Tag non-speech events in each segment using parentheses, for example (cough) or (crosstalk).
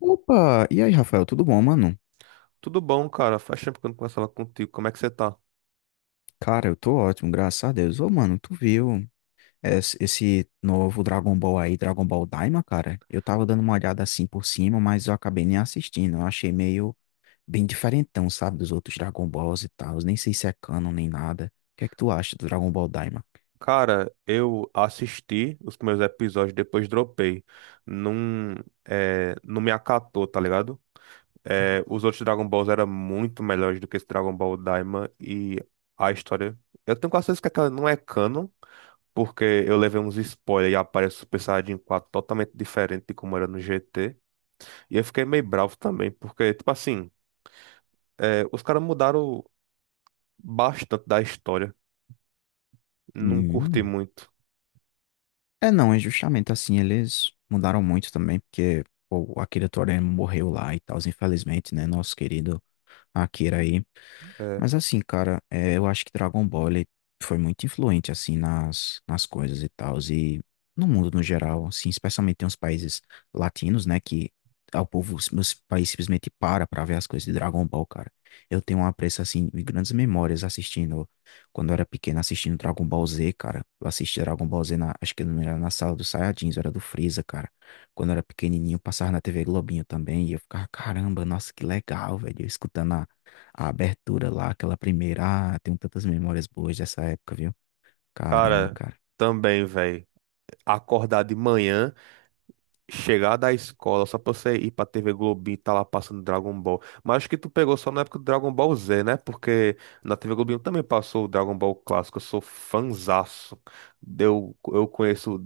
Opa! E aí, Rafael, tudo bom, mano? Tudo bom, cara? Faz tempo que eu não conversava contigo. Como é que você tá? Cara, eu tô ótimo, graças a Deus. Ô, mano, tu viu esse novo Dragon Ball aí, Dragon Ball Daima, cara? Eu tava dando uma olhada assim por cima, mas eu acabei nem assistindo. Eu achei meio bem diferentão, sabe, dos outros Dragon Balls e tal. Nem sei se é canon nem nada. O que é que tu acha do Dragon Ball Daima? Cara, eu assisti os primeiros episódios, depois dropei. Não, não me acatou, tá ligado? É, os outros Dragon Balls eram muito melhores do que esse Dragon Ball Daima e a história. Eu tenho quase certeza que aquela não é canon, porque eu levei uns spoilers e aparece o Super Saiyajin 4 totalmente diferente de como era no GT. E eu fiquei meio bravo também, porque, tipo assim, os caras mudaram bastante da história. Não curti Hum. muito. É, não, é justamente assim, eles mudaram muito também, porque pô, o Akira Toriyama morreu lá e tal, infelizmente, né? Nosso querido Akira aí. É. Mas assim, cara, eu acho que Dragon Ball ele foi muito influente, assim, nas coisas e tal, e no mundo no geral, assim, especialmente em uns países latinos, né, que ah, o povo, os país simplesmente para pra ver as coisas de Dragon Ball, cara. Eu tenho um apreço, assim, e grandes memórias assistindo, quando eu era pequeno, assistindo Dragon Ball Z, cara. Eu assisti Dragon Ball Z, na, acho que não era na sala dos Saiyajins, era do Freeza, cara. Quando eu era pequenininho, passava na TV Globinho também, e eu ficava, caramba, nossa, que legal, velho, eu escutando a abertura lá, aquela primeira. Ah, tenho tantas memórias boas dessa época, viu? Caramba, Cara, cara. também, velho. Acordar de manhã, chegar da escola só pra você ir pra TV Globinho e tá lá passando Dragon Ball. Mas acho que tu pegou só na época do Dragon Ball Z, né? Porque na TV Globinho também passou o Dragon Ball clássico. Eu sou fanzaço. Eu conheço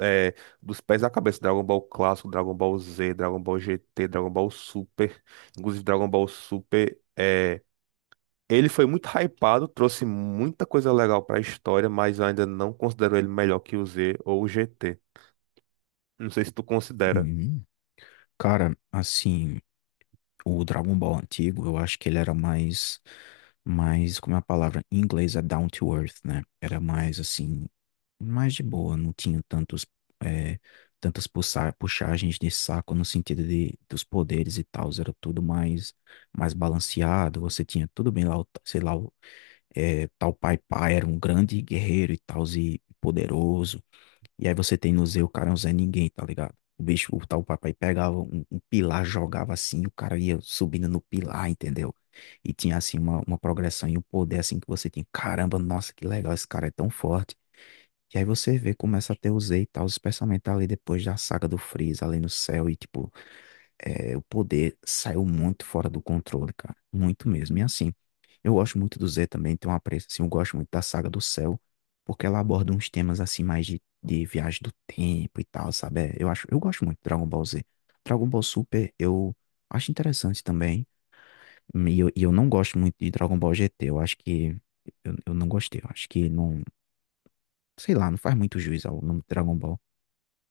é, dos pés à cabeça Dragon Ball clássico, Dragon Ball Z, Dragon Ball GT, Dragon Ball Super. Inclusive, Dragon Ball Super. Ele foi muito hypado, trouxe muita coisa legal pra história, mas eu ainda não considero ele melhor que o Z ou o GT. Não sei se tu considera. Uhum. Cara, assim, o Dragon Ball antigo, eu acho que ele era mais, como é a palavra em inglês é down to earth, né? Era mais assim, mais de boa, não tinha tantos, é, tantas puxagens de saco no sentido de, dos poderes e tal, era tudo mais, mais balanceado, você tinha tudo bem lá, sei lá, é, tal Pai Pai era um grande guerreiro e tal, e poderoso. E aí você tem no Z, o cara é um Zé Ninguém, tá ligado? O bicho, o tal Pai Pai pegava um pilar, jogava assim, o cara ia subindo no pilar, entendeu? E tinha assim uma progressão e um poder assim que você tinha, caramba, nossa, que legal, esse cara é tão forte. E aí você vê, começa a ter o Z e tal, especialmente ali depois da saga do Freeza, ali no céu, e tipo, o poder saiu muito fora do controle, cara. Muito mesmo. E assim, eu gosto muito do Z também, tem um apreço, assim, eu gosto muito da saga do Céu, porque ela aborda uns temas, assim, mais de viagem do tempo e tal, sabe? É, eu acho, eu gosto muito de Dragon Ball Z. Dragon Ball Super, eu acho interessante também, e eu não gosto muito de Dragon Ball GT, eu acho que, eu não gostei, eu acho que não, sei lá, não faz muito juiz ao nome Dragon Ball.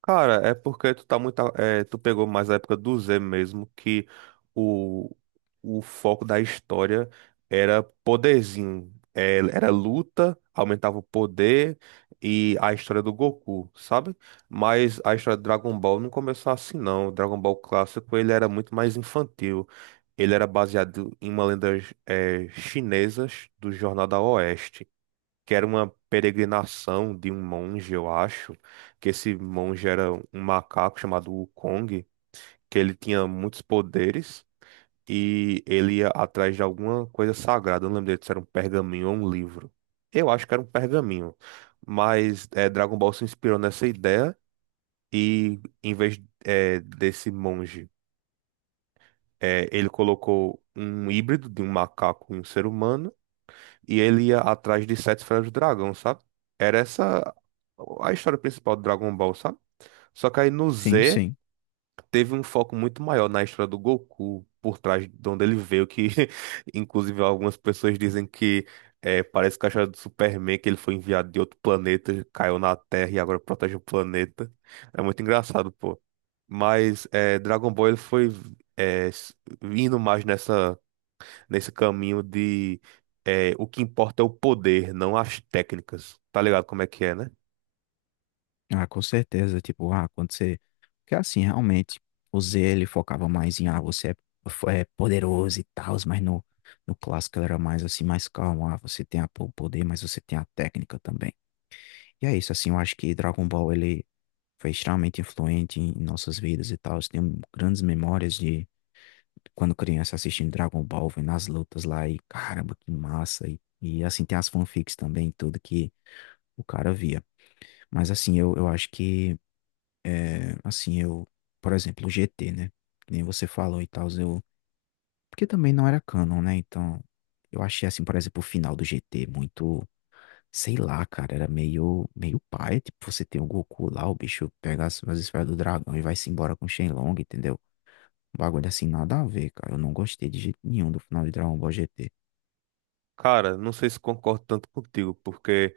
Cara, é porque tu tá muito, tu pegou mais a época do Z mesmo, que o, o foco da história era poderzinho. Era luta, aumentava o poder e a história do Goku, sabe? Mas a história do Dragon Ball não começou assim, não. O Dragon Ball clássico, ele era muito mais infantil. Ele era baseado em uma lenda, chinesa do Jornal da Oeste, que era uma peregrinação de um monge, eu acho, que esse monge era um macaco chamado Wukong, que ele tinha muitos poderes e ele ia atrás de alguma coisa sagrada. Eu não lembro direito se era um pergaminho ou um livro. Eu acho que era um pergaminho, mas Dragon Ball se inspirou nessa ideia e em vez desse monge, ele colocou um híbrido de um macaco e um ser humano e ele ia atrás de sete esferas do dragão, sabe? Era essa a história principal do Dragon Ball, sabe? Só que aí no Sim, Z sim. teve um foco muito maior na história do Goku, por trás de onde ele veio, que (laughs) inclusive algumas pessoas dizem que parece que a história do Superman, que ele foi enviado de outro planeta, caiu na Terra e agora protege o planeta. É muito engraçado, pô. Mas é, Dragon Ball ele foi é, s- indo mais nessa nesse caminho de o que importa é o poder, não as técnicas. Tá ligado como é que é, né? Ah, com certeza, tipo, ah, quando você... Porque assim, realmente, o Z, ele focava mais em, ah, você é poderoso e tal, mas no, no clássico ele era mais assim, mais calmo, ah, você tem o poder, mas você tem a técnica também. E é isso, assim, eu acho que Dragon Ball, ele foi extremamente influente em nossas vidas e tal, eu tenho grandes memórias de quando criança assistindo Dragon Ball, vendo as lutas lá e, caramba, que massa, e assim, tem as fanfics também, tudo que o cara via. Mas assim, eu acho que é, assim, eu, por exemplo, o GT, né? Que nem você falou e tal, eu. Porque também não era canon, né? Então, eu achei, assim, por exemplo, o final do GT muito. Sei lá, cara, era meio, meio paia. Tipo, você tem o Goku lá, o bicho pega as esferas do dragão e vai-se embora com o Shenlong, entendeu? Um bagulho assim, nada a ver, cara. Eu não gostei de jeito nenhum do final de Dragon Ball GT. Cara, não sei se concordo tanto contigo, porque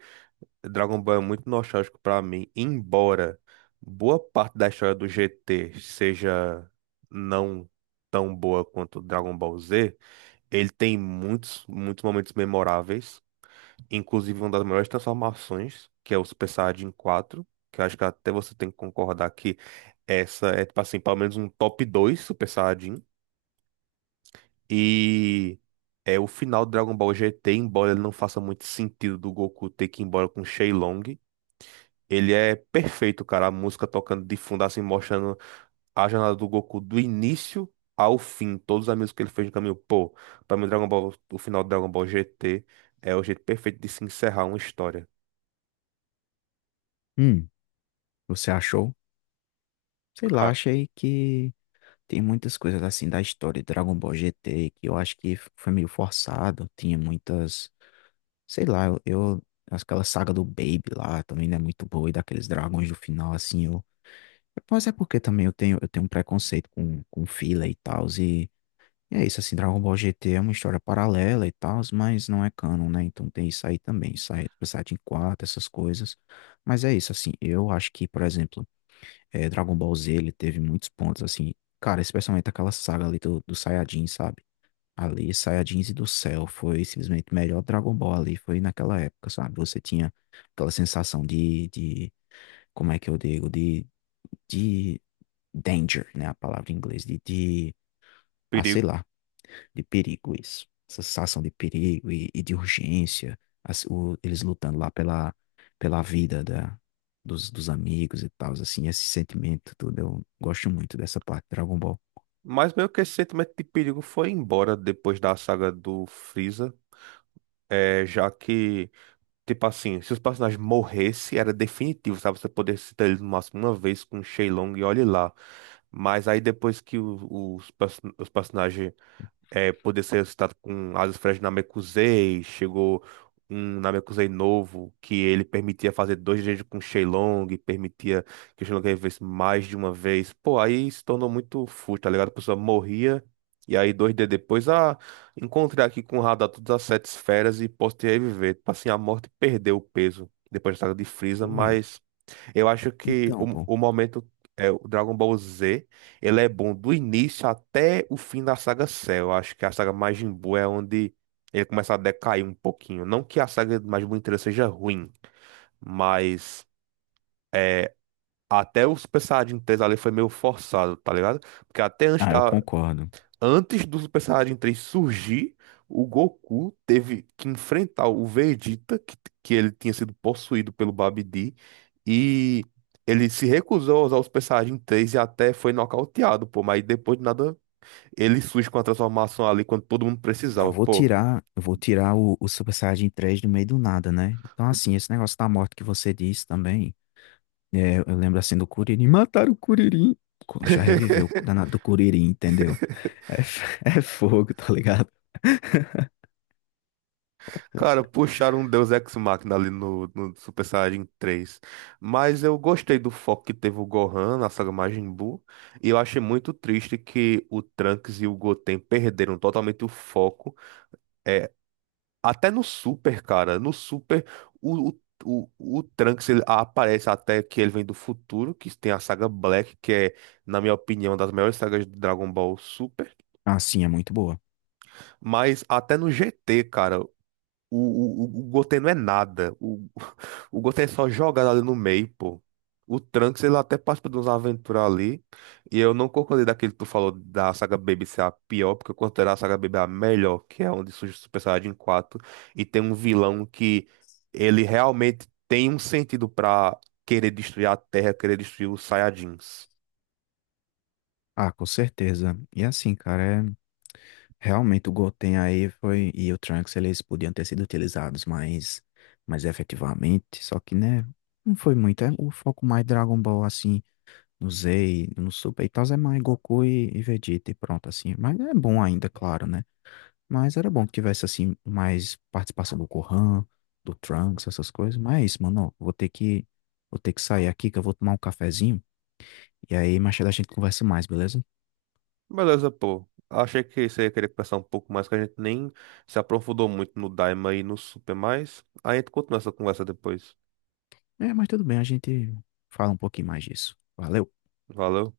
Dragon Ball é muito nostálgico pra mim, embora boa parte da história do GT seja não tão boa quanto Dragon Ball Z, ele tem muitos momentos memoráveis. Inclusive, uma das melhores transformações, que é o Super Saiyajin 4, que eu acho que até você tem que concordar que essa é, tipo assim, pelo menos um top 2 Super Saiyajin. E é o final do Dragon Ball GT, embora ele não faça muito sentido do Goku ter que ir embora com o Shenlong, ele é perfeito, cara. A música tocando de fundo, assim, mostrando a jornada do Goku do início ao fim. Todos os amigos que ele fez no caminho. Pô, pra mim, Dragon Ball, o final do Dragon Ball GT é o jeito perfeito de se encerrar uma história. Hum, você achou? Sei lá, Cara, achei que tem muitas coisas assim da história de Dragon Ball GT que eu acho que foi meio forçado. Tinha muitas sei lá, aquela saga do Baby lá também não é muito boa, e daqueles dragões do final, assim, eu. Mas é porque também eu tenho um preconceito com filler e tal, e é isso, assim, Dragon Ball GT é uma história paralela e tal, mas não é canon, né? Então tem isso aí também, isso aí, tipo, Saiyajin 4 essas coisas. Mas é isso, assim, eu acho que, por exemplo, Dragon Ball Z, ele teve muitos pontos, assim, cara, especialmente aquela saga ali do Saiyajin, sabe? Ali, Saiyajins e do Céu foi simplesmente o melhor Dragon Ball ali, foi naquela época, sabe? Você tinha aquela sensação de como é que eu digo, de danger, né? A palavra em inglês, ah, sei perigo. lá, de perigo isso. Essa sensação de perigo e de urgência, eles lutando lá pela, pela vida da, dos amigos e tal, assim, esse sentimento tudo, eu gosto muito dessa parte de Dragon Ball. Mas meio que esse sentimento de perigo foi embora depois da saga do Freeza. Já que, tipo assim, se os personagens morressem, era definitivo, sabe? Você poder citar eles no máximo uma vez com o Shenlong e olhe lá. Mas aí depois que os personagens poder ser ressuscitado com asas frestas de Namekusei. Chegou um Namekusei novo que ele permitia fazer dois jeitos com Shenlong, permitia que o Shenlong revivesse mais de uma vez. Pô, aí se tornou muito fútil, tá ligado? A pessoa morria. E aí, dois dias depois, encontrei aqui com o radar todas as sete esferas e posso te reviver. Tipo assim, a morte perdeu o peso depois da saga de Frieza, Oi, mas. Eu acho que então, o, pô, o momento é o Dragon Ball Z, ele é bom do início até o fim da saga Cell. Eu acho que a saga Majin Buu é onde ele começa a decair um pouquinho. Não que a saga Majin Buu inteira seja ruim, mas é, até o Super Saiyajin 3 ali foi meio forçado, tá ligado? Porque até antes ah, eu da, concordo. Antes do Super Saiyajin 3 surgir, o Goku teve que enfrentar o Vegeta, que ele tinha sido possuído pelo Babidi, e ele se recusou a usar o Super Saiyajin 3 e até foi nocauteado, pô, mas depois de nada, ele surge com a transformação ali quando todo mundo Não, precisava, vou pô. tirar, eu vou tirar o Super Saiyajin 3 do meio do nada, né? Então, assim, esse negócio da morte que você disse também, é, eu lembro assim do Kuririn, mataram o Kuririn, já reviveu o (laughs) danado do Kuririn, entendeu? É, (laughs) é fogo, tá ligado? Cara, puxaram um Deus Ex Machina ali no Super Saiyajin 3. Mas eu gostei do foco que teve o Gohan na saga Majin Buu. E eu achei muito triste que o Trunks e o Goten perderam totalmente o foco. É, Até no Super, cara. No Super, o, o, o Trunks ele aparece até que ele vem do futuro, que tem a saga Black, que é, na minha opinião, uma das melhores sagas de Dragon Ball Super. Assim, é muito boa. Mas até no GT, cara. O Gotê não é nada. O Gotê é só jogado ali no meio, pô. O Trunks, ele até participa de uns aventuras ali. E eu não concordei daquele que tu falou da saga Baby ser a pior, porque eu considero a saga Baby a melhor, que é onde surge o Super Saiyajin 4. E tem um vilão que ele realmente tem um sentido pra querer destruir a Terra, querer destruir os Saiyajins. Ah, com certeza. E assim, cara, é, realmente o Goten aí foi, e o Trunks, eles podiam ter sido utilizados mais, mais efetivamente, só que, né, não foi muito, é o foco mais Dragon Ball, assim, no Usei no Super e tal, é mais Goku e Vegeta e pronto, assim. Mas é bom ainda, claro, né? Mas era bom que tivesse, assim, mais participação do Gohan, do Trunks, essas coisas. Mas é isso, mano. Ó, vou ter que sair aqui, que eu vou tomar um cafezinho. E aí, mais tarde a gente conversa mais, beleza? Beleza, pô. Achei que você ia querer conversar um pouco mais, que a gente nem se aprofundou muito no Daima e no Super, mas aí a gente continua essa conversa depois. É, mas tudo bem, a gente fala um pouquinho mais disso. Valeu! Valeu.